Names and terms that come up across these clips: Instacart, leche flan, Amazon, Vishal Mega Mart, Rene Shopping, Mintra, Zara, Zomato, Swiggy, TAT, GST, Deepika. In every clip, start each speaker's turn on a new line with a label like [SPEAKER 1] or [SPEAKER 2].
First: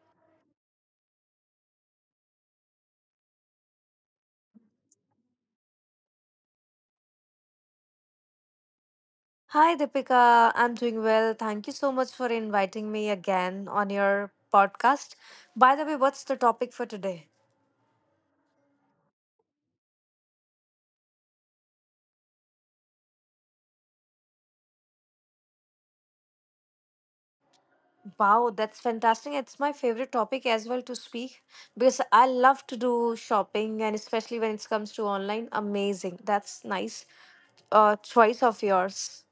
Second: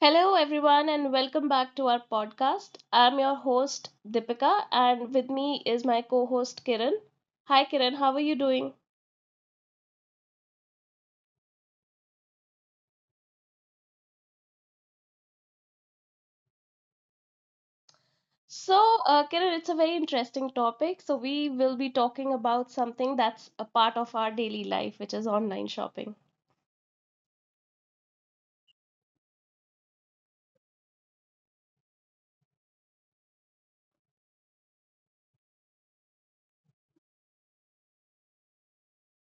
[SPEAKER 1] Hello, everyone, and welcome back to our podcast. I'm your host, Dipika, and with me is my co host, Kiran. Hi, Kiran, how are you doing?
[SPEAKER 2] Hi, Deepika. I'm doing well. Thank you so much for inviting me again on your podcast. By the way, what's the topic for today?
[SPEAKER 1] So, Kiran, it's a very interesting topic. So, we will be talking about something that's a part of our daily life, which is online shopping.
[SPEAKER 2] Wow, that's fantastic. It's my favorite topic as well to speak because I love to do shopping and especially when it comes to online. Amazing. That's nice choice of yours.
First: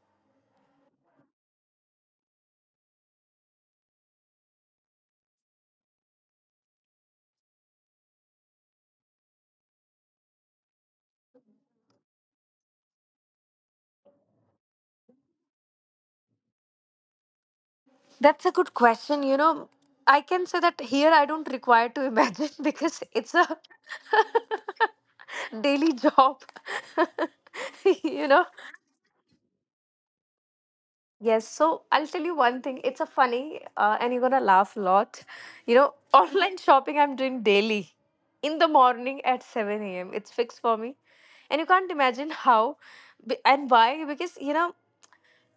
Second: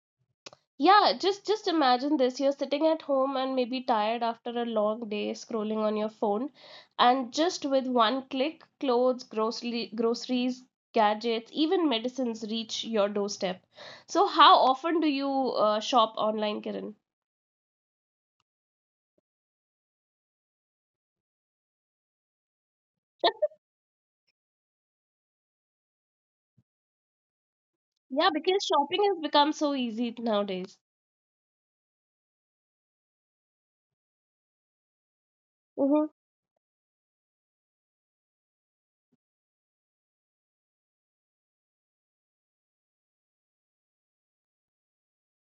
[SPEAKER 1] Yeah, just imagine this. You're sitting at home and maybe tired after a long day scrolling on your phone, and just with one click, clothes, groceries, gadgets, even medicines reach your doorstep. So how often do you shop online, Kiran?
[SPEAKER 2] That's a good question. You know, I can say that here I don't require to imagine because it's a daily job. you
[SPEAKER 1] Yeah,
[SPEAKER 2] know
[SPEAKER 1] because shopping has become so easy nowadays.
[SPEAKER 2] Yes, so I'll tell you one thing. It's a funny, and you're gonna laugh a lot.
[SPEAKER 1] Mm-hmm.
[SPEAKER 2] Online shopping I'm doing daily in the morning at 7 a.m. It's fixed for me, and you can't imagine how and why because you know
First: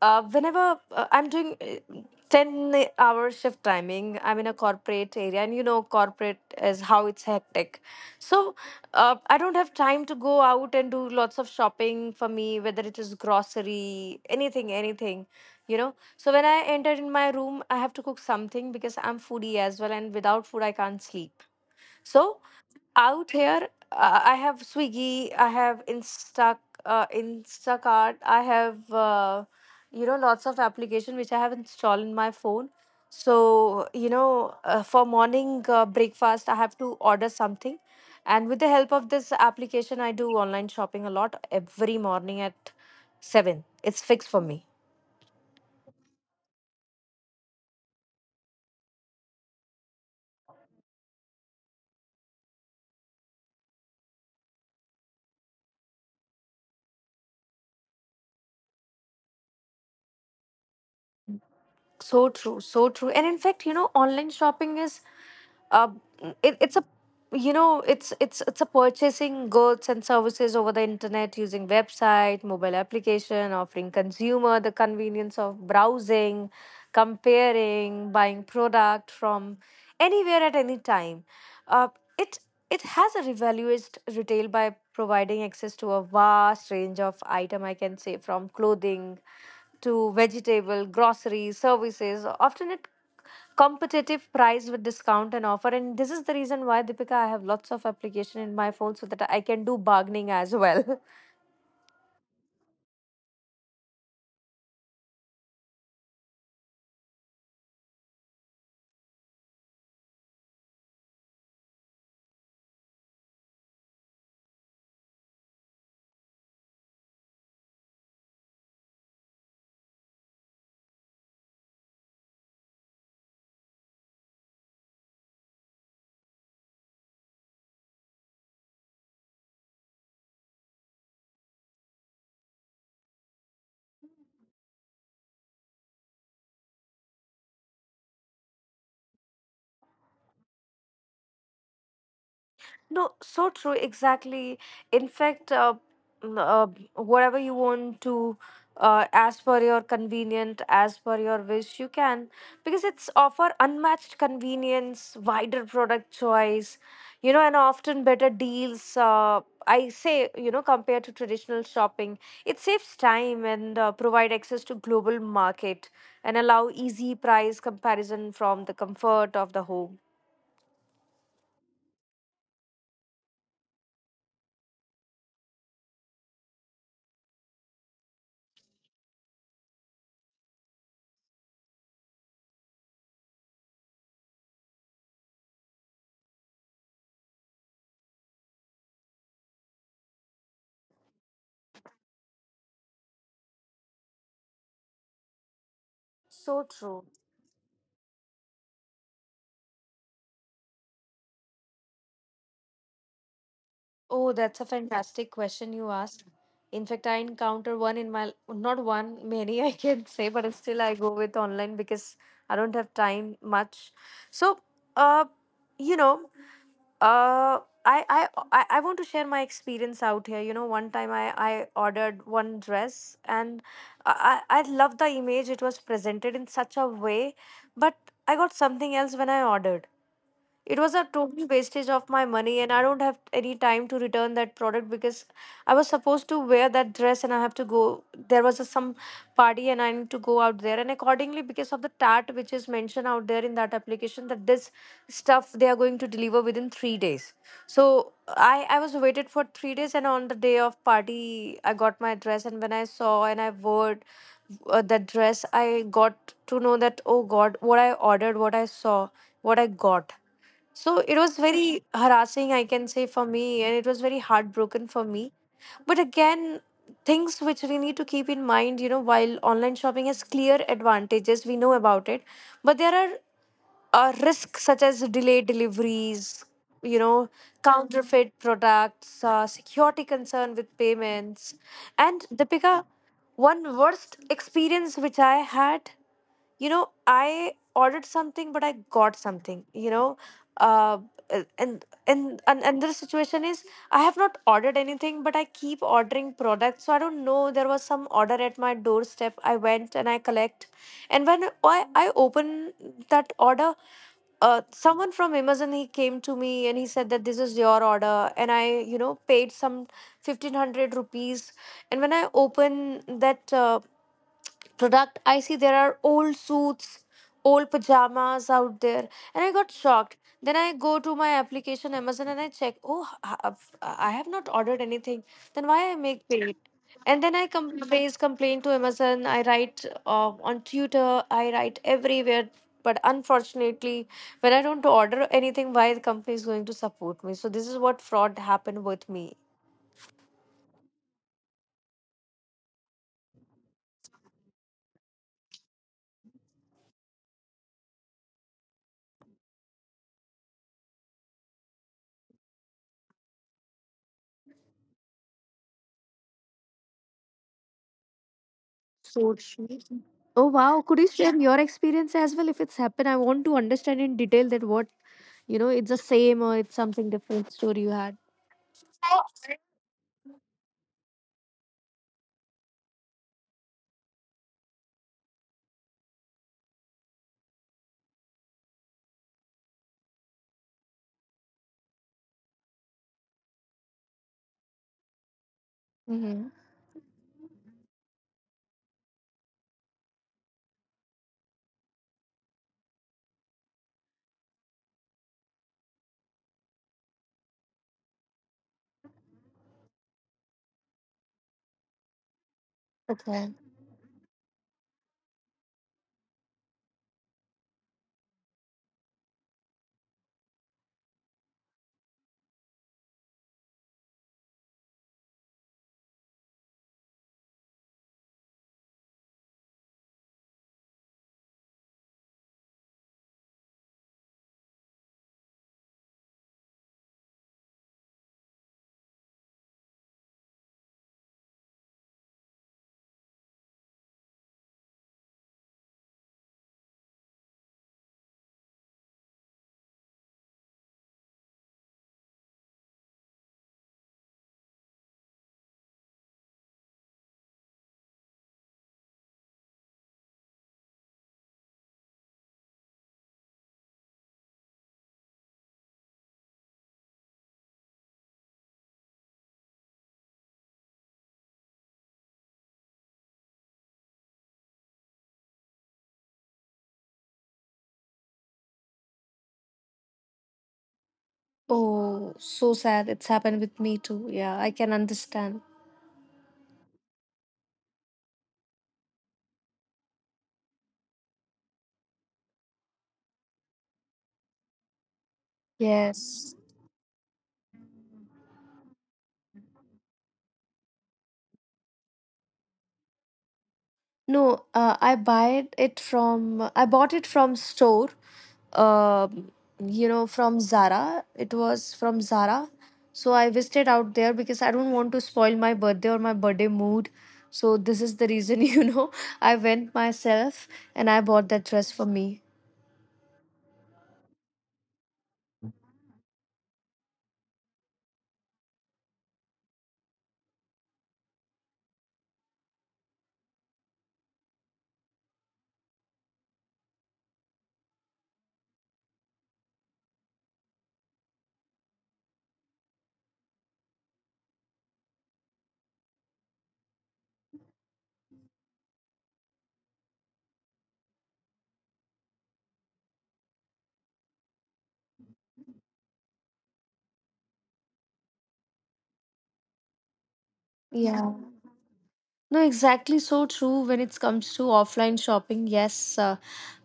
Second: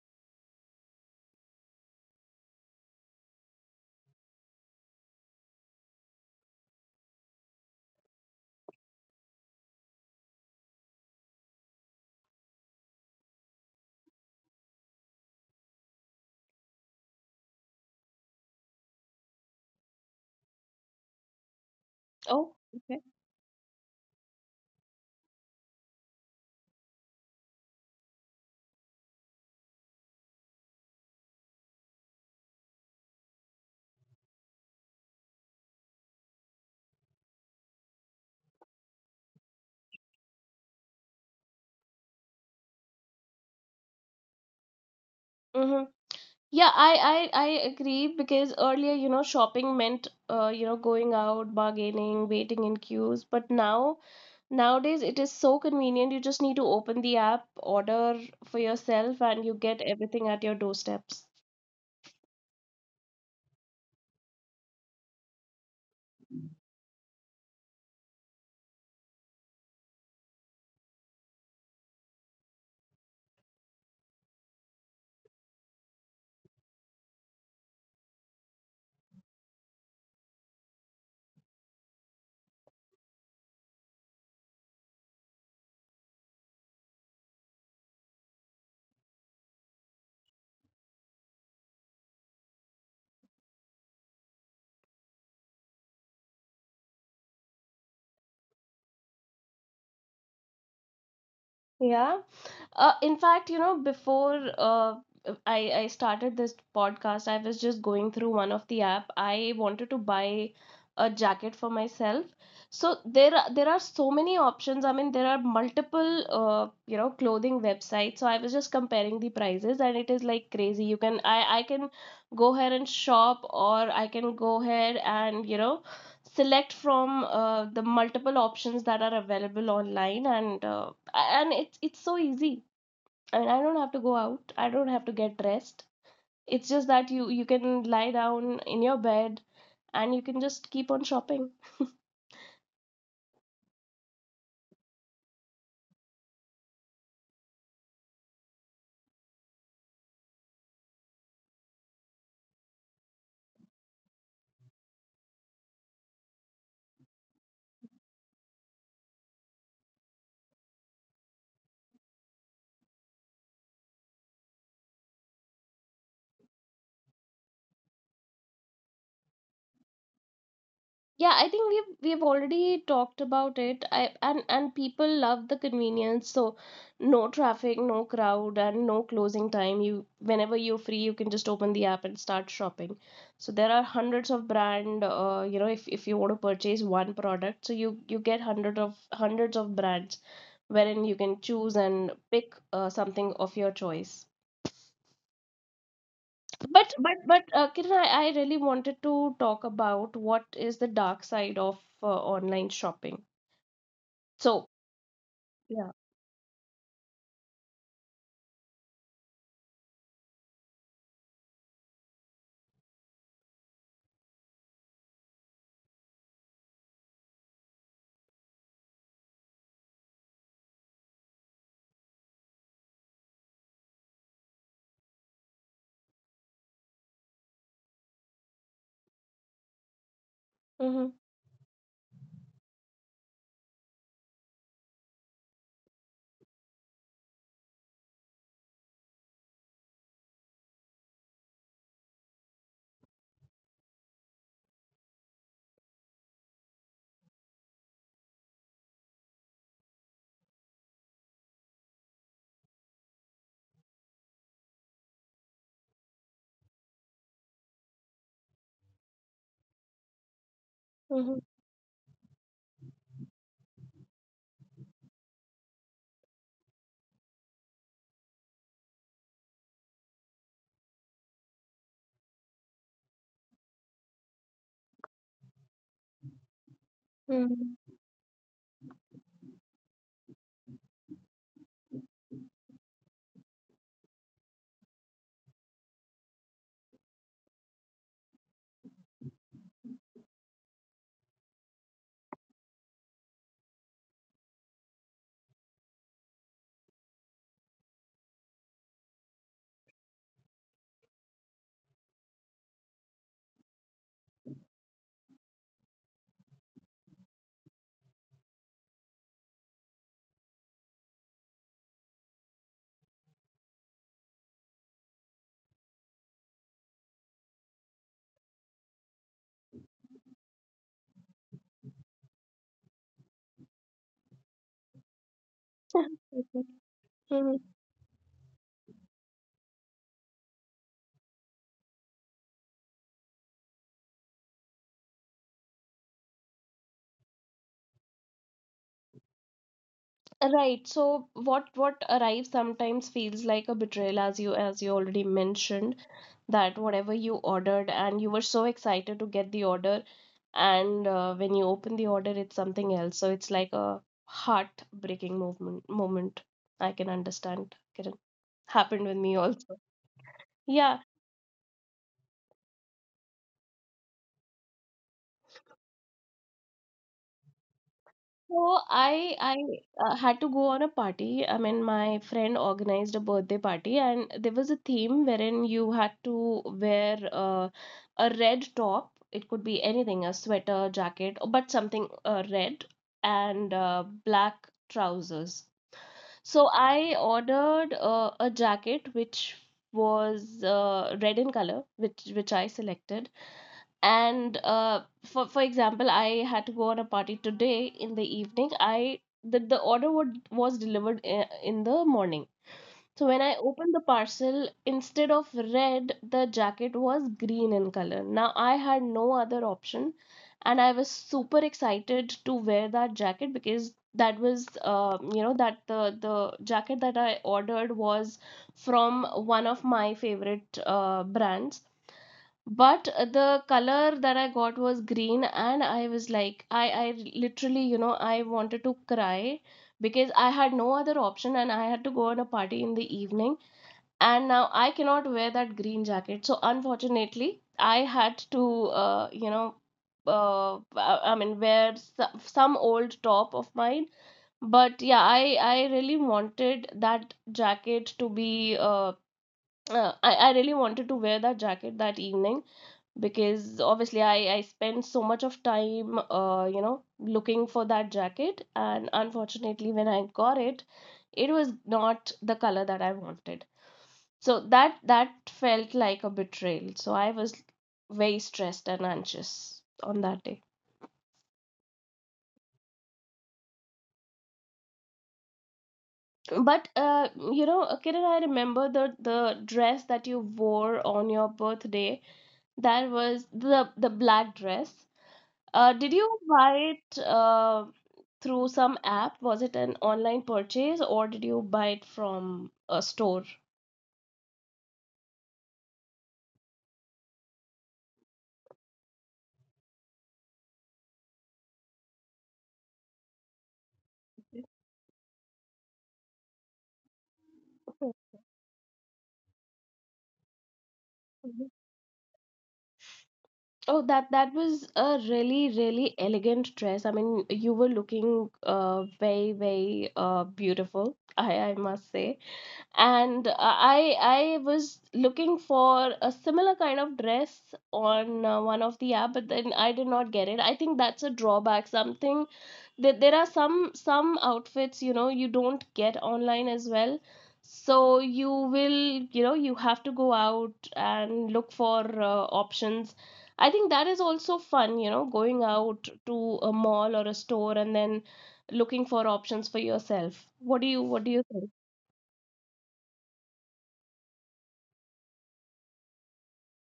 [SPEAKER 2] uh, whenever I'm doing 10-hour shift timing. I'm in a corporate area, and you know, corporate is how it's hectic. So, I don't have time to go out and do lots of shopping for me, whether it is grocery, anything, you know. So, when I enter in my room, I have to cook something because I'm foodie as well, and without food, I can't sleep. So,
[SPEAKER 1] Oh, okay.
[SPEAKER 2] out here I have swiggy I have instacart I have you know lots of application which I have installed in my phone so you know for morning breakfast I have to order something and with the help of this application I do online shopping a lot every morning at 7 it's fixed for me.
[SPEAKER 1] Mm-hmm. Yeah, I agree because earlier, shopping meant, going out, bargaining, waiting in queues. But now, nowadays, it is so convenient. You just need to open the app, order for yourself, and you get everything at your doorsteps.
[SPEAKER 2] So true, so true, and in fact you know online shopping is uh, it's a you know it's a purchasing goods and services over the internet using website mobile application offering consumer the convenience of browsing comparing buying product from anywhere at any time. uh, it it has a revalued retail by providing access to a vast range of item I can say from clothing to vegetable groceries services often it competitive price with discount and offer, and this is the reason why Deepika I have lots of application in my phone so that I can do bargaining as well.
[SPEAKER 1] Yeah. In fact, before I started this podcast, I was just going through one of the app. I wanted to buy a jacket for myself. So there are so many options. I mean, there are multiple clothing websites. So I was just comparing the prices, and it is like crazy. You can I can go ahead and shop, or I can go ahead and select from the multiple options that are available online, and it's so easy. I mean, I don't have to go out. I don't have to get dressed. It's just that you can lie down in your bed, and you can just keep on shopping.
[SPEAKER 2] No, so true, exactly. In fact, n- uh, whatever you want to, as per your convenient, as per your wish, you can because it's offer unmatched convenience, wider product choice, you know, and often better deals. I say, you know, compared to traditional shopping, it saves time and provide access to global market and allow easy price comparison from the comfort of the home.
[SPEAKER 1] Yeah, I think we've already talked about it. I and people love the convenience. So no traffic, no crowd, and no closing time. You whenever you're free, you can just open the app and start shopping. So there are hundreds of brand. If you want to purchase one product, so you get hundreds of brands wherein you can choose and pick something of your choice.
[SPEAKER 2] So
[SPEAKER 1] But
[SPEAKER 2] true.
[SPEAKER 1] but but uh, Kiran, I really wanted to talk about what is the dark side of uh, online shopping.
[SPEAKER 2] Oh, that's a
[SPEAKER 1] So,
[SPEAKER 2] fantastic question
[SPEAKER 1] yeah.
[SPEAKER 2] you asked. In fact, I encounter one in my not one, many I can say, but still I go with online because I don't have time much. So, uh, you know, I want to share my experience out here. You know, one time I ordered one dress and I love the image, it was presented in such a way, but I got something else. When I ordered, it was a
[SPEAKER 1] Mm-hmm,
[SPEAKER 2] total wastage of my money, and I don't have any time to return that product because I was supposed to wear that dress and I have to go. There was some party and I need to go out there. And accordingly, because of the TAT which is mentioned out there in that application, that this stuff they are going to deliver within three days. So I was waited for three days, and on the day of party, I got my dress. And when I saw and I wore that dress, I got to know that, oh God, what I ordered, what I saw, what I got, so it was
[SPEAKER 1] mm-hmm,
[SPEAKER 2] very harassing, I can say, for me, and it was very heartbroken for me. But again, things which we need to keep in mind, you know, while online shopping has clear advantages, we know about it, but there are risks such as delayed deliveries, you know,
[SPEAKER 1] mm-hmm.
[SPEAKER 2] counterfeit products, security concern with payments, and Deepika, one worst experience which I had, you know I ordered something but I got something you know uh uh, and and another situation is I have not ordered anything but I keep ordering products, so I don't know, there was some order at my doorstep, I went and I collect, and when I open that order, someone from Amazon he came to me and he said that this is your order and I you know paid some 1500 rupees, and when I open that product I see there are old suits, old pajamas out there, and I got shocked. Then I go to my application Amazon and I check, oh I have not ordered anything, then why I make paid. And then
[SPEAKER 1] Hmm.
[SPEAKER 2] raise complaint to Amazon, I write on Twitter, I write everywhere, but unfortunately, when I don't order anything, why the company is going to support me? So this is what fraud happened with me.
[SPEAKER 1] Right. So what arrives sometimes feels like a betrayal, as you already mentioned, that whatever you ordered and you were so excited to get the order, and when you open the order, it's something else. So it's like a heart-breaking movement moment. I can understand, Kiran. Happened with me also.
[SPEAKER 2] Oh wow,
[SPEAKER 1] Yeah,
[SPEAKER 2] could you share your experience as well if it's happened? I want to understand in detail that what you know, it's the same or it's something different story you had.
[SPEAKER 1] so I had to go on a party. I mean, my friend organized a birthday party, and there was a theme wherein you had to wear a red top. It could be anything, a sweater, jacket, but something red and black trousers.
[SPEAKER 2] Mm-hmm.
[SPEAKER 1] So I ordered a jacket which was red in color, which I selected, and for example, I had to go on a party today in the evening. The order was delivered in the morning. So when I
[SPEAKER 2] Okay.
[SPEAKER 1] opened the parcel, instead of red, the jacket was green in color. Now I had no other option, and I was super excited to wear that jacket, because that was, that the jacket that I ordered was from one of my favorite brands. But the color that I got was green, and I was like, I literally, I wanted to cry, because I had no other option and I had to go on a party in the evening, and now I cannot wear that green jacket. So unfortunately, I had to, I mean, wear some old top of mine. But yeah, I really wanted that jacket to be. I really wanted to wear that jacket that evening, because obviously, I spent so much of time, looking for that jacket. And unfortunately, when I got it, it was not the color that I wanted. So that felt like a betrayal. So I was very stressed and anxious on that day.
[SPEAKER 2] Oh, so sad. It's happened with me too. Yeah, I can understand.
[SPEAKER 1] But Kiran, I remember the dress that you wore on your birthday. That was the black dress. Did you
[SPEAKER 2] Yes.
[SPEAKER 1] buy it through some app? Was it an online purchase, or did you buy it from a store?
[SPEAKER 2] No, I bought it from store. Um, you know, from Zara. It was from Zara. So I visited out there because I don't want to spoil my birthday or my birthday mood. So this is the reason, you know, I went myself and I bought that dress for me.
[SPEAKER 1] Oh, that was a really, really elegant dress. I mean, you were looking very, very beautiful, I must say. And I was looking for a similar kind of dress on one of the app, but then I did not get it. I think that's a drawback, something that there are some outfits, you don't get online as well. So you will, you have to go out and look for options. I think that is also fun, going out to a mall or a store and then looking for options for yourself. what do you what do
[SPEAKER 2] Yeah.
[SPEAKER 1] you think?
[SPEAKER 2] No, exactly so true when it comes to offline shopping. Yes, uh,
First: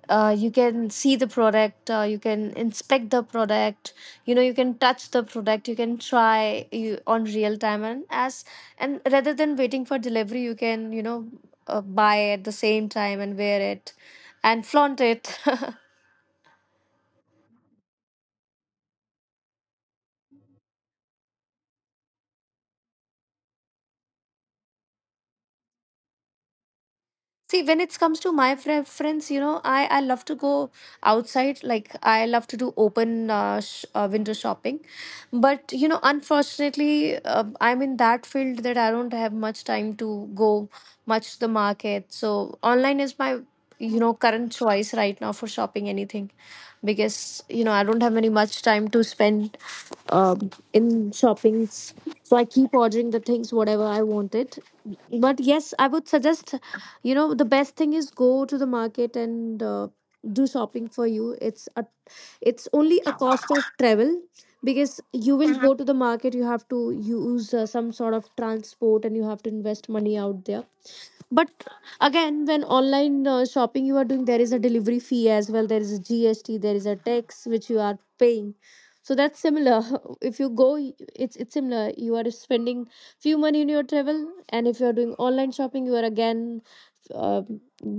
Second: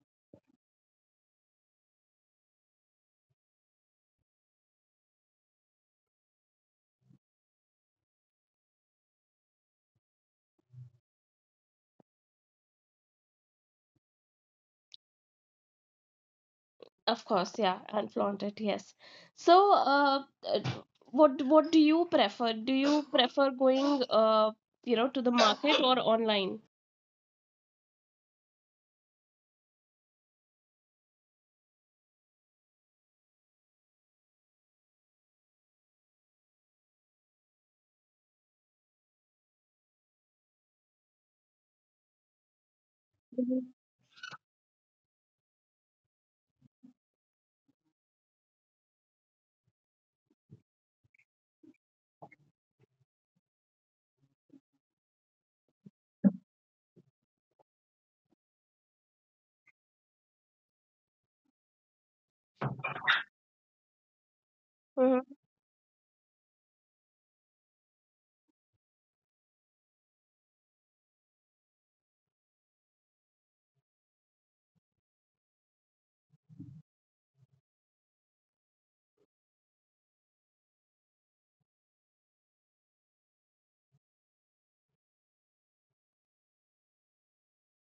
[SPEAKER 2] uh, you can see the product, you can inspect the product, you know, you can touch the product, you can try you, on real time, and as and rather than waiting for delivery, you can you know buy at the same time and wear it and flaunt it.
[SPEAKER 1] Of course, yeah, and flaunt it, yes. So, what do you prefer? Do you prefer going, to the market or online?
[SPEAKER 2] See, when it comes to my friends, you know, I love to go outside. Like, I love to do open sh window shopping. But, you know, unfortunately, I'm in that field that I don't have much time to go much to the market. So, online is my,
[SPEAKER 1] Mhm.
[SPEAKER 2] you know, current choice right now for shopping anything because, you know, I don't have any much time to spend in shoppings. So I keep ordering the things whatever I wanted. But yes, I would suggest, you know, the best thing is go to the market and do shopping for you. It's a it's only a cost of travel because you
[SPEAKER 1] Mhm.
[SPEAKER 2] will go to the market. You have to use some sort of transport and you have to invest money out there, but again, when online shopping you are doing, there is a delivery fee as well. There is a GST. There is a tax which you are paying. So that's similar. If you go, it's similar. You are spending few money in your travel, and if you are doing online shopping, you are again uh,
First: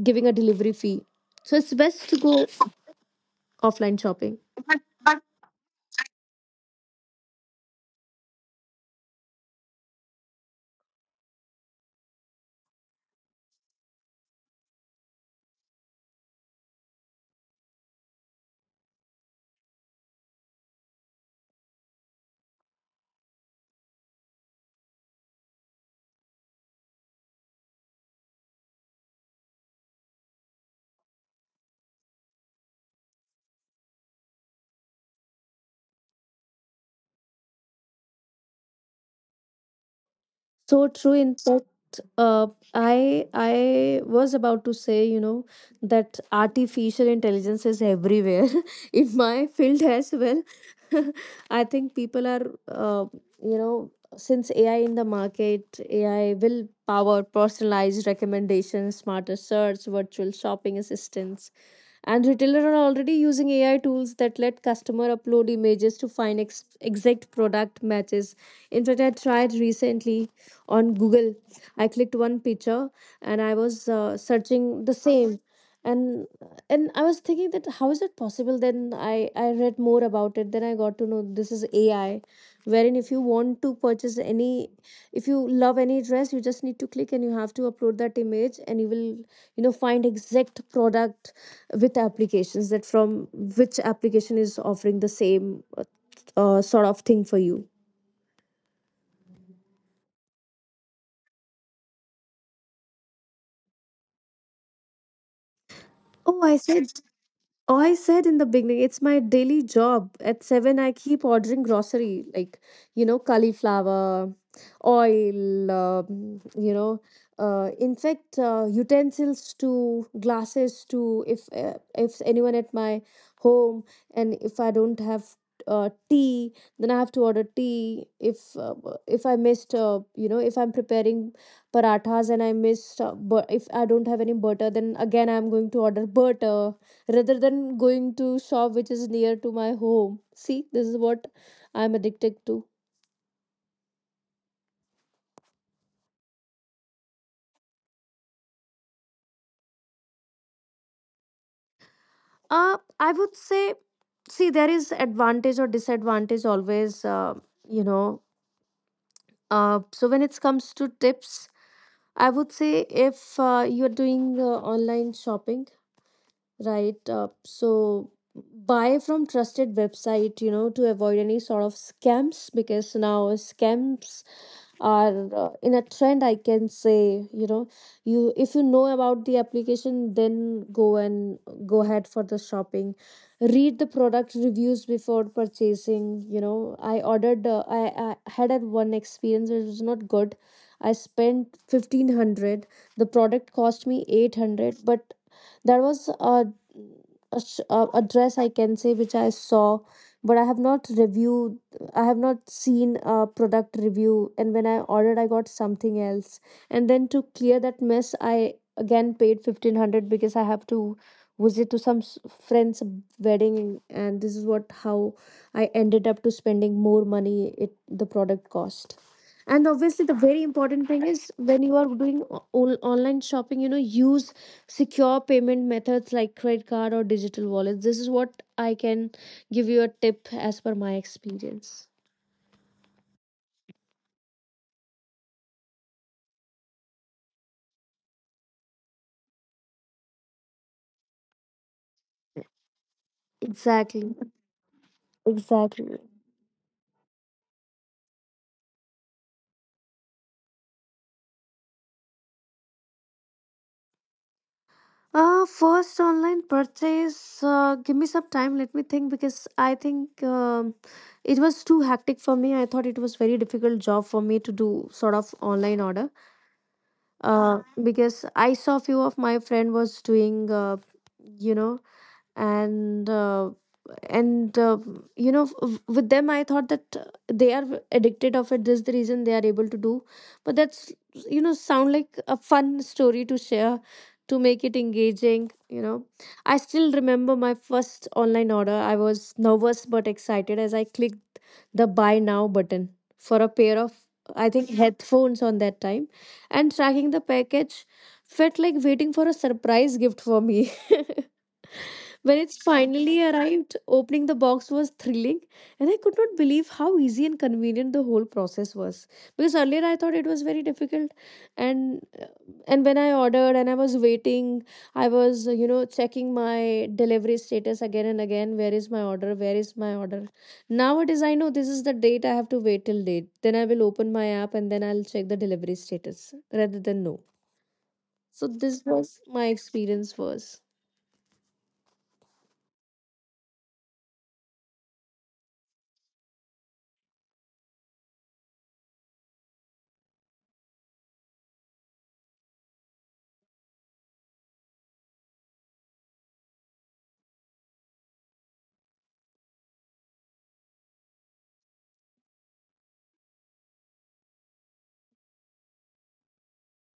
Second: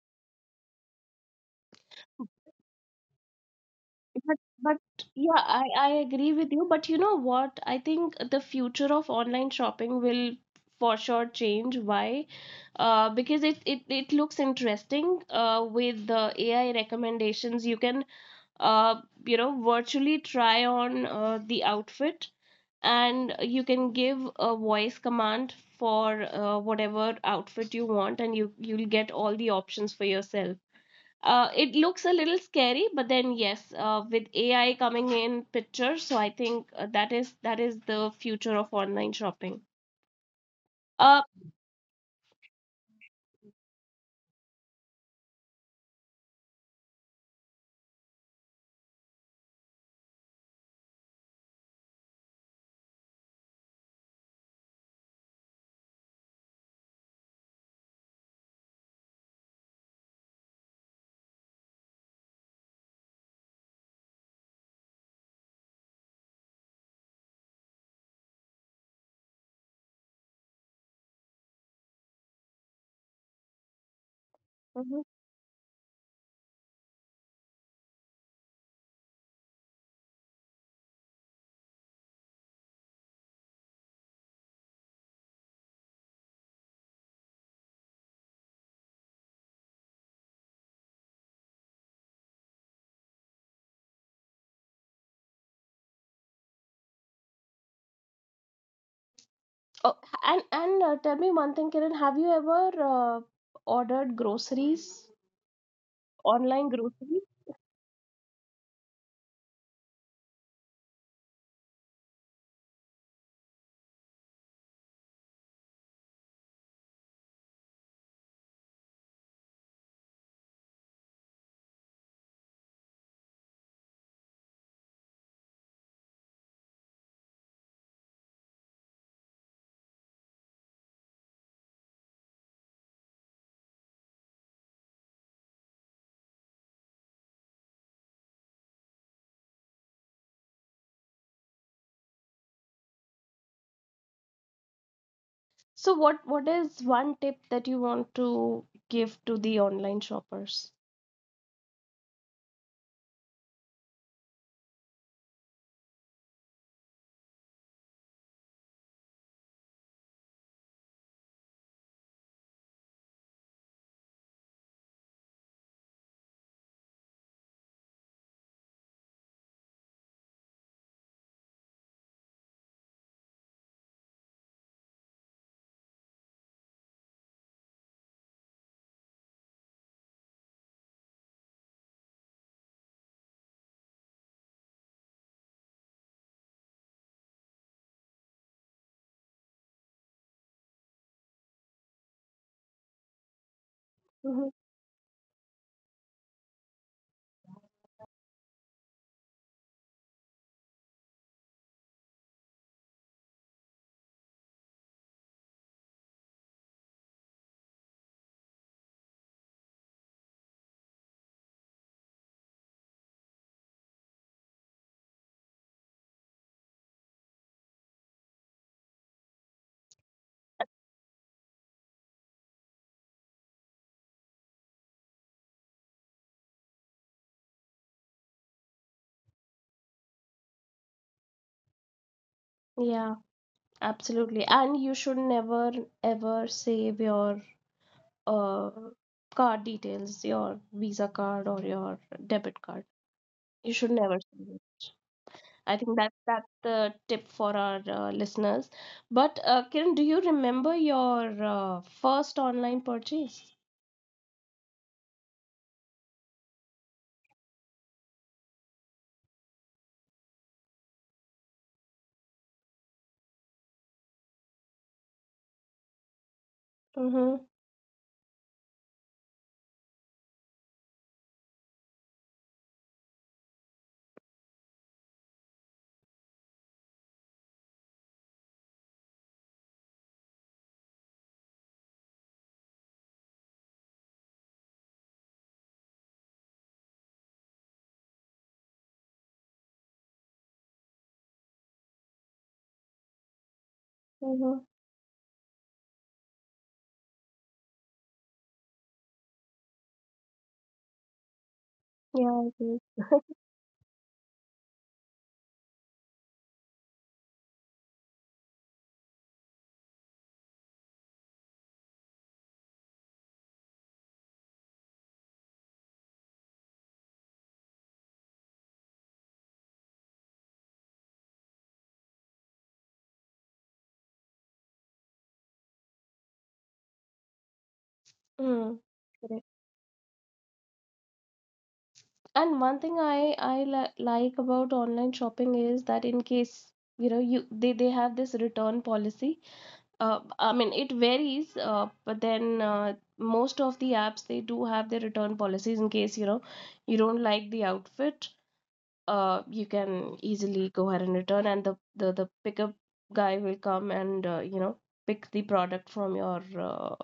[SPEAKER 2] giving a delivery fee. So it's best to go offline
[SPEAKER 1] But
[SPEAKER 2] shopping.
[SPEAKER 1] but yeah, I agree with you. But you know what? I think the future of online shopping will for sure change. Why? Because it looks interesting. With the AI recommendations, you can, uh virtually try on the outfit, and you can give a voice command for whatever outfit you want, and you'll get all the options for yourself. It looks a little scary, but then yes, with AI coming in picture, so I think, that is the future of online shopping.
[SPEAKER 2] So true.
[SPEAKER 1] uh,
[SPEAKER 2] In fact, I was about to say, you know, that artificial intelligence is everywhere in my field as well. I think people are, you know, since AI in the market, AI will power personalized recommendations, smarter search, virtual shopping assistants, and retailers are already using AI tools that let customer upload images to find exact product matches. In fact I tried recently on Google, I clicked one picture and I was searching the
[SPEAKER 1] mhm.
[SPEAKER 2] same, and I was thinking that how is it possible. Then i read more about it, then I got to know this is AI, wherein if you want to purchase any, if you love any dress, you just need to click and you have to upload that image and you will you know find exact product with applications, that from which application is offering the same sort of thing for you.
[SPEAKER 1] Oh, and tell me one thing, Kiran. Have you ever uh, ordered groceries,
[SPEAKER 2] Oh, I
[SPEAKER 1] online
[SPEAKER 2] said.
[SPEAKER 1] groceries?
[SPEAKER 2] Oh, I said in the beginning, it's my daily job. At seven, I keep ordering grocery, like, you know, cauliflower, oil, you know, in fact, utensils too, glasses too. If anyone at my home, and if I don't have tea, then I have to order tea. If I missed, you know, if I'm preparing parathas and I missed, but if I don't have any butter, then again I'm going to order butter rather than going to shop which is near to my home. See this is what I'm addicted to.
[SPEAKER 1] So what is one tip that you want to give to the online shoppers?
[SPEAKER 2] Uh, I would say, see, there is advantage or disadvantage always, you know. So when it comes to tips, I would say if you're doing online shopping, right? So buy from trusted website, to avoid any sort of scams because now scams are in a trend, I can say. You know, you if you know about the application, then go and go ahead for the shopping. Read the product reviews before purchasing. You know, I ordered I had a one experience, it was not good. I spent 1500, the product cost me
[SPEAKER 1] Mhm.
[SPEAKER 2] 800, but there was a, sh- a dress, I can say, which I saw but I have not reviewed. I have not seen a product review, and when I ordered, I got something else. And then to clear that mess, I again paid 1500 because I have to visit to some friend's wedding, and this is what how I ended up to spending more money it the product cost. And obviously, the very important thing is when you are doing online shopping, you know, use secure payment methods like credit card or digital wallets. This is what I can give you a tip as per my experience.
[SPEAKER 1] Yeah, absolutely. And you should never ever save your uh card details, your Visa card or your debit card. You should never
[SPEAKER 2] Exactly.
[SPEAKER 1] save it. I think
[SPEAKER 2] Exactly.
[SPEAKER 1] that that's the tip for our listeners. But Kiran, do you remember your first online purchase?
[SPEAKER 2] First online purchase. Give me some time. Let me think because I think it was too hectic for me. I thought it was very difficult job for me to do sort of online order.
[SPEAKER 1] Mm-hmm.
[SPEAKER 2] Because I saw few of my friend was doing. You know, and uh, and you know w- With them, I thought that they are addicted of it, this is the reason they are able to do. But that's, you know, sound like a fun story to share, to make it engaging, you know. I still remember my first online order, I was nervous but excited as I clicked the buy now button for a pair of, I
[SPEAKER 1] Mm-hmm.
[SPEAKER 2] think, headphones on that time, and tracking the package felt like waiting for a surprise gift for me.
[SPEAKER 1] Yeah,
[SPEAKER 2] When
[SPEAKER 1] I
[SPEAKER 2] it
[SPEAKER 1] do.
[SPEAKER 2] finally arrived, opening the box was thrilling, and I could not believe how easy and convenient the whole process was. Because earlier I thought it was very difficult, and and when I ordered and I was waiting, I was, you know, checking my delivery status again and again. Where is my order? Where is my order? Nowadays I know this is the date I have to wait till date. Then I will open my app and then I'll check the delivery status rather than no. So
[SPEAKER 1] Mm.
[SPEAKER 2] this was
[SPEAKER 1] Correct.
[SPEAKER 2] my experience was.
[SPEAKER 1] And one thing I li like about online shopping is that, in case, you know you they have this return policy. I mean, it varies, but then, most of the apps, they do have their return policies in case, you don't like the outfit. You can easily go ahead and return, and the pickup guy will come and, pick the product from your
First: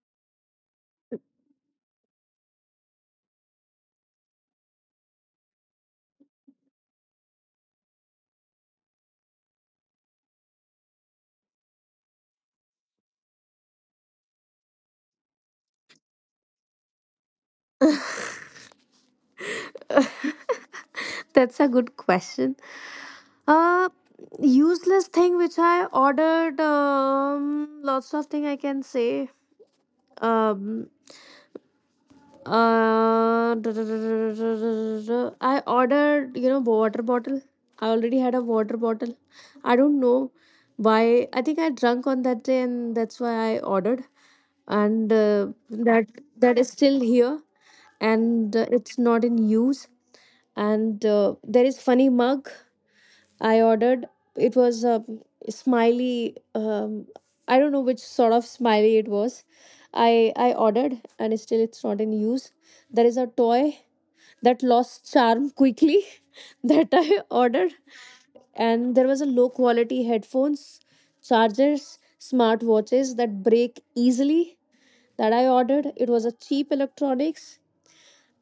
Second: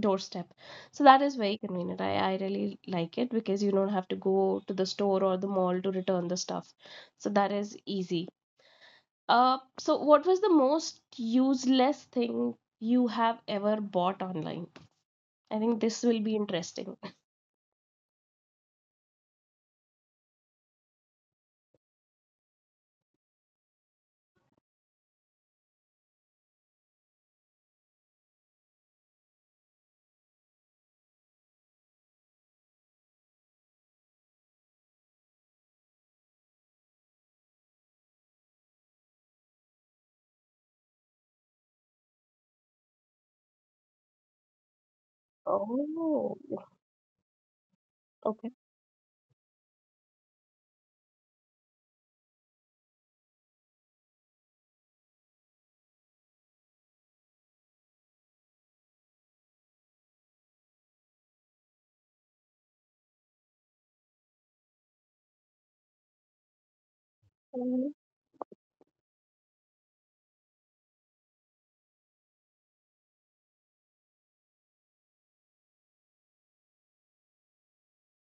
[SPEAKER 1] doorstep. So that is very convenient. I really like it because you don't have to go to the store or the mall to return the stuff. So that is easy. So what was the most useless thing you have ever bought online? I think this will be interesting.
[SPEAKER 2] That's a good question. Uh, useless thing which I ordered. Lots of thing I can say. Um, duh, duh, duh, duh, duh, duh, duh, duh. I ordered, you know, water bottle. I already had a water bottle. I don't know why. I think I drunk on that day, and that's why I ordered. And that
[SPEAKER 1] Oh,
[SPEAKER 2] that is still here, and
[SPEAKER 1] okay.
[SPEAKER 2] it's not in use. And there is funny mug I ordered. It was a smiley, I don't know which sort of smiley it was. I ordered and still it's not in use. There is a toy that lost charm quickly that I ordered.
[SPEAKER 1] Mhm.
[SPEAKER 2] And there was a low quality headphones, chargers, smart watches that break easily that I ordered. It was a cheap electronics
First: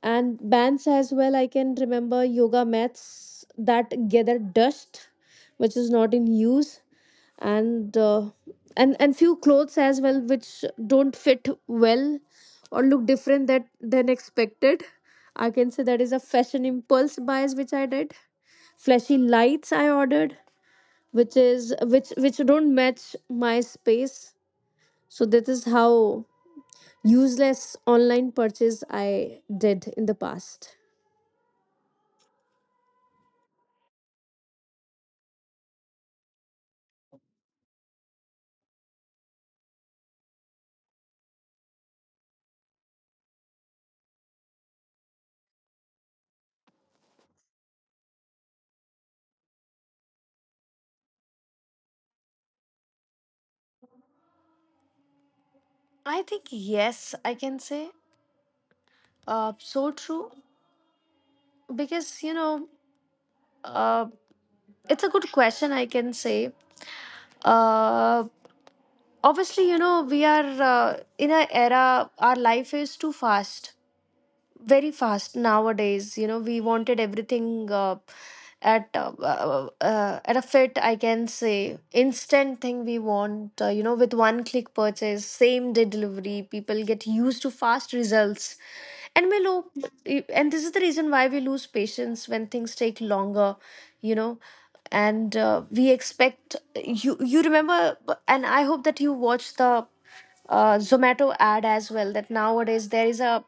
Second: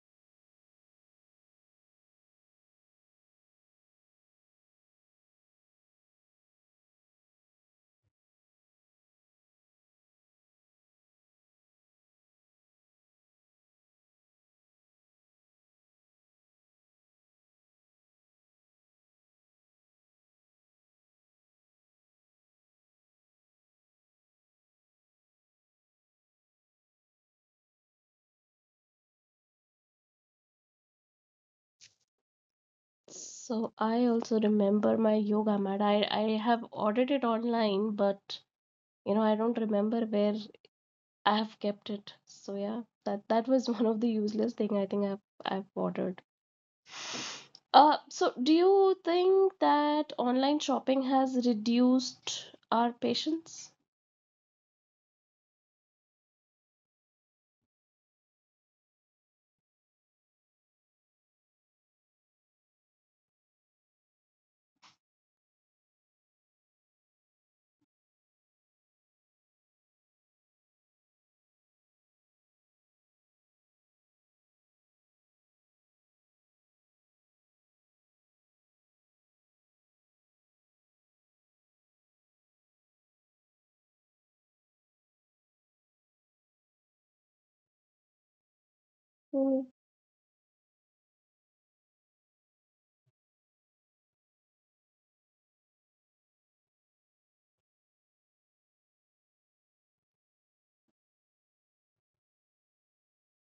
[SPEAKER 2] and bands as well, I can remember. Yoga mats that gather dust, which is not in use. And and few clothes as well which don't fit well or look different that than expected. I can say that is a fashion impulse bias which I did. Flashy lights I ordered which don't match my space. So this is how useless online purchase I did in the past.
[SPEAKER 1] So I also remember my yoga mat. I have ordered it online, but I don't remember where I have kept it. So yeah, that was one of the useless thing I think I've ordered. So do you think that online shopping has reduced our patience?
[SPEAKER 2] I think yes, I can say. So true because, you know, uh, it's a good question, I can say. Uh, obviously, you know, we are in an era. Our life is too fast, very fast nowadays. You know, we wanted everything at a fit, I can say, instant thing we want. Uh, you know, with one click purchase, same day delivery, people get used to fast results. And we lo- and this is the reason why we lose patience when things take longer, you know. And we expect, you remember, and I hope that you watched the Zomato ad as well, that nowadays there is a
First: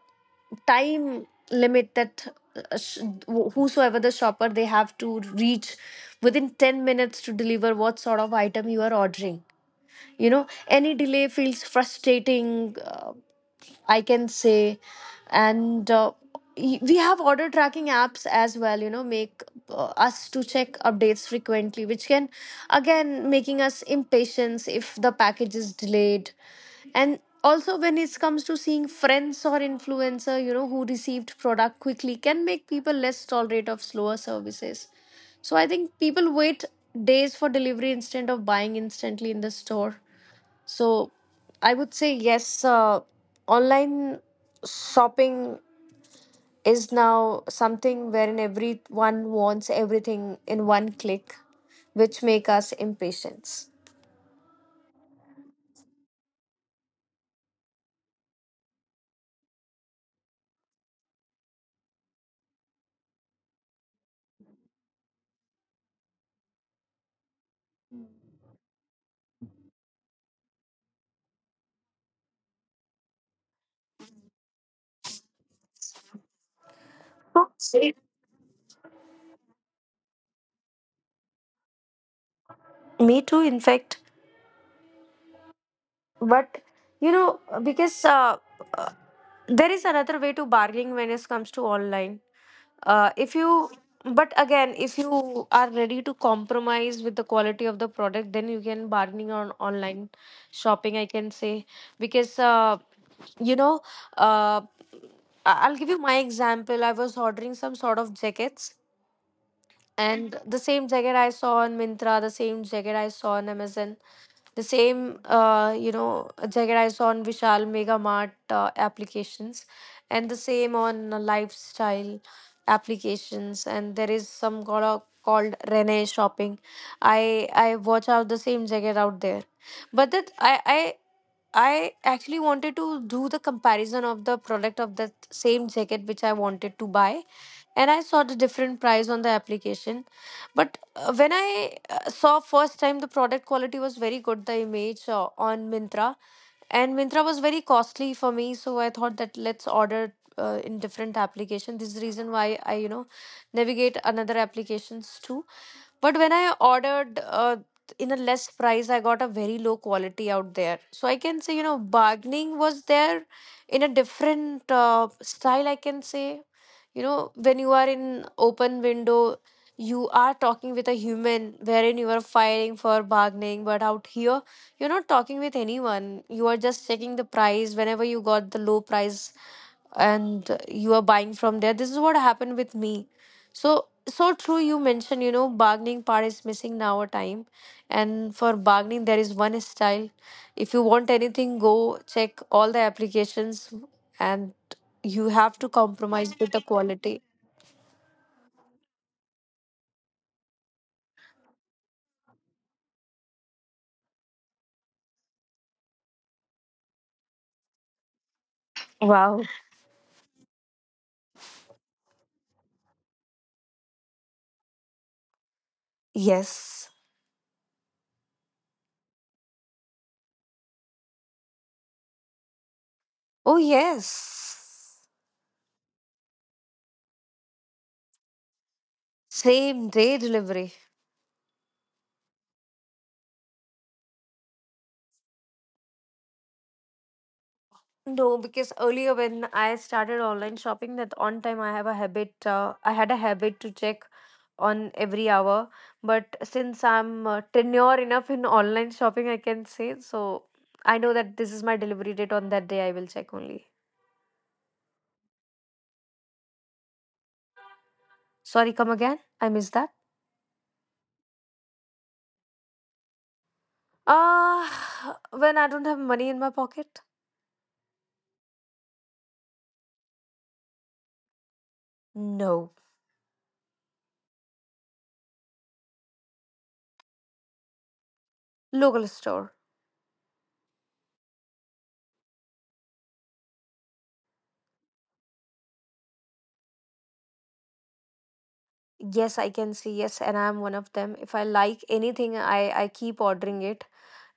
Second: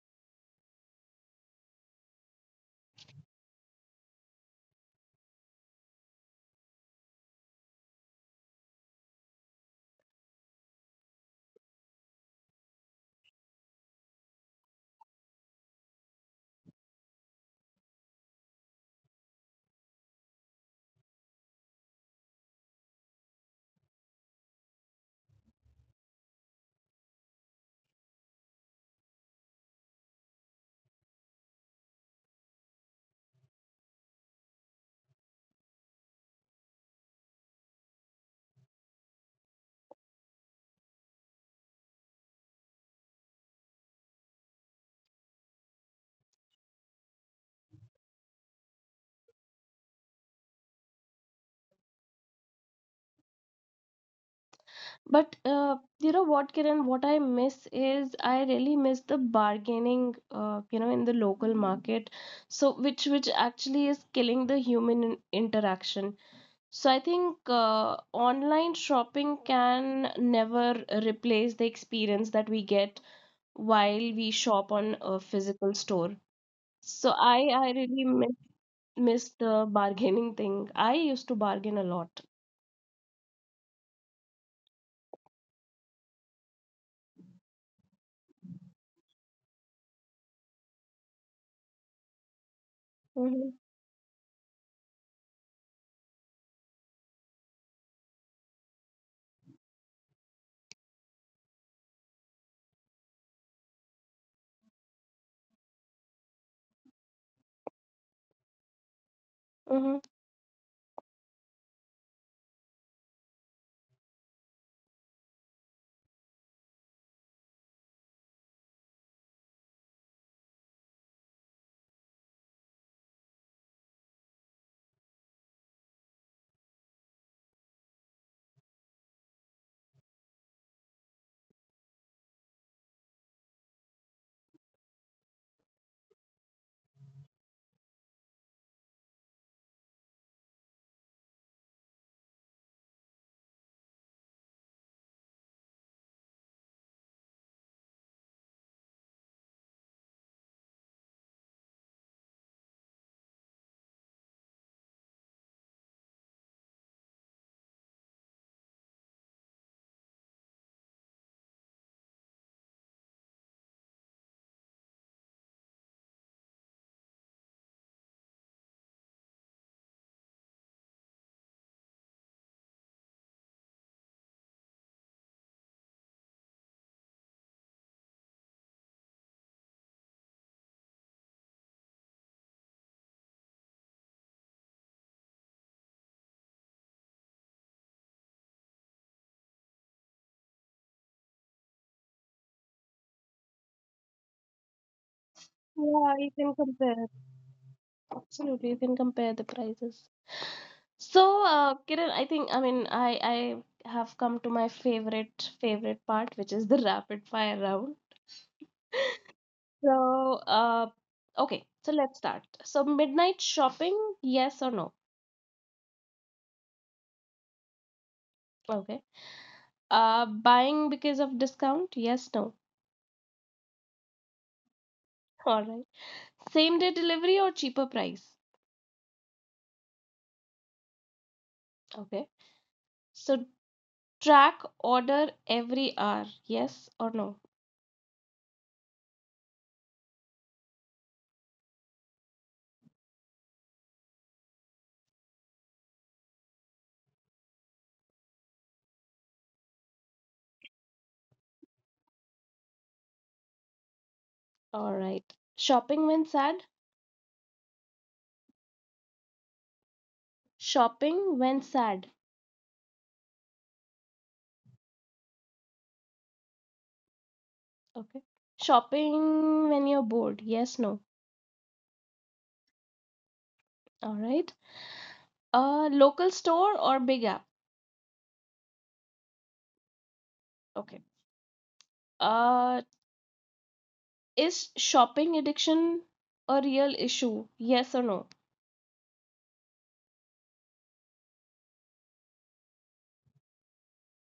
[SPEAKER 2] time limit that uh, sh- whosoever the shopper, they have to reach within 10 minutes to deliver what sort of item you are ordering. You know, any delay feels frustrating, I can say. And we have order tracking apps as well, you know, make us to check updates frequently, which can again making us impatient if the package is delayed. And also, when it comes to seeing friends or influencer, you know, who received product quickly can make people less tolerant of slower services. So I think people wait days for delivery instead of buying instantly in the store. So I would say yes, online shopping is now something wherein everyone wants everything in one click, which make us impatient.
[SPEAKER 1] But you know what, Kiran, what I miss is, I really miss the bargaining, in the local market. So which actually is killing the human interaction. So I think, online shopping can never replace the experience that we get while we shop on a physical store. So I really miss the bargaining thing. I used to bargain a lot.
[SPEAKER 2] Me too. In fact, but you know, because uh, there is another way to bargaining when it comes to online. If
[SPEAKER 1] Mhm,
[SPEAKER 2] you, But again, if you are ready to compromise with the quality of the product, then you can bargaining on online shopping, I can say. Because you know, uh, I'll give you my example. I was ordering some sort of jackets,
[SPEAKER 1] mhm.
[SPEAKER 2] and the same jacket I saw on Mintra, the same jacket I saw on Amazon, the same, jacket I saw on Vishal Mega Mart applications, and the same on lifestyle applications. And there is some called called Rene Shopping. I watch out the same jacket out there, but that I. I actually wanted to do the comparison of the product of that same jacket which I wanted to buy, and I saw the different price on the application. But when I saw first time, the product quality was very good, the image on Mintra. And Mintra was very costly for me, so I thought that let's order in different application. This is the reason why I, you know, navigate another applications too. But when I ordered in a less price, I got a very low quality out there. So I can say, you know, bargaining was there in a different style, I can say. You know, when you are in open window, you are talking with a human wherein you are fighting for bargaining, but out here, you're not talking with anyone. You are just checking the price. Whenever you got the low price, and you are buying from there, this is what happened with me. So so true, you mentioned, you know, bargaining part is missing now a time. And for bargaining, there is one style, if you want anything, go check all the applications, and you have to
[SPEAKER 1] Yeah, you
[SPEAKER 2] compromise
[SPEAKER 1] can
[SPEAKER 2] with the
[SPEAKER 1] compare.
[SPEAKER 2] quality.
[SPEAKER 1] Absolutely, you can compare the prices. So, Kiran, I think, I mean, I have come to my favorite part, which is the rapid fire round.
[SPEAKER 2] Wow.
[SPEAKER 1] So, uh, okay, so let's start. So, midnight shopping, yes or no?
[SPEAKER 2] Yes.
[SPEAKER 1] Okay. Buying because of discount, yes, no?
[SPEAKER 2] Oh, yes.
[SPEAKER 1] All right. Same day delivery or cheaper price?
[SPEAKER 2] Same day delivery.
[SPEAKER 1] Okay. So, track order every hour. Yes or no?
[SPEAKER 2] No, because earlier when I started online shopping, that on time I have a habit. I had a habit to check on every hour, but since I'm tenure enough in online shopping, I can say so. I know that this is my delivery date. On that day, I will check only.
[SPEAKER 1] All right. Shopping when sad?
[SPEAKER 2] Sorry, come again, I missed that.
[SPEAKER 1] Shopping when sad.
[SPEAKER 2] Ah, when I don't have money in my pocket.
[SPEAKER 1] Okay. Shopping when you're bored. Yes, no?
[SPEAKER 2] No.
[SPEAKER 1] All right. Local store or big app?
[SPEAKER 2] Local store.
[SPEAKER 1] Okay. Uh is shopping addiction a real issue? Yes or no?
[SPEAKER 2] Yes, I can see. Yes, and I'm one of them. If I like anything, I keep ordering it.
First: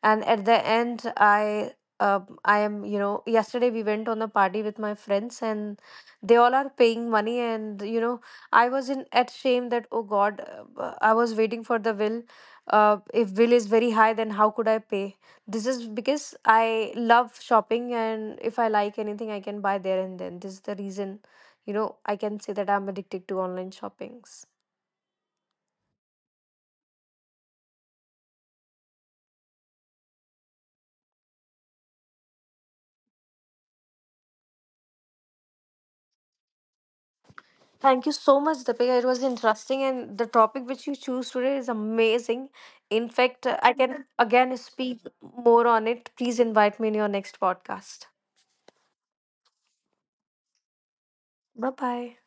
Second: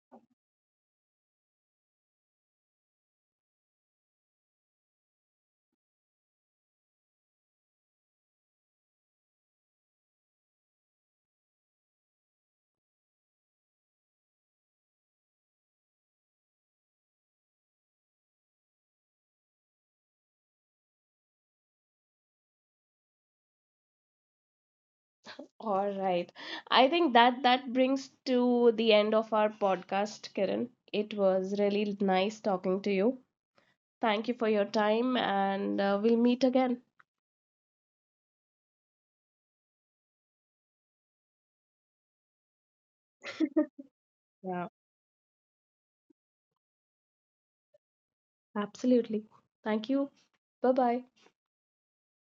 [SPEAKER 2] And at the end, uh, I am, you know, yesterday we went on a party with my friends, and they all are paying money, and you know, I was in at shame that oh God, I was waiting for the bill. If bill is very high, then how could I pay? This is because I love shopping, and if I like anything, I can buy there and then. This is the reason, you know, I can say that I'm addicted to online shoppings.
[SPEAKER 1] All right. I think that brings to the end of our podcast, Kiran. It was really nice talking to you. Thank you for your time, and we'll meet again.
[SPEAKER 2] Thank you so much, Deepika. It was interesting, and the topic which you choose today is amazing. In fact, I can again
[SPEAKER 1] Yeah.
[SPEAKER 2] speak more on it. Please invite me in your next podcast.
[SPEAKER 1] Absolutely. Thank you. Bye bye.
[SPEAKER 2] Bye bye.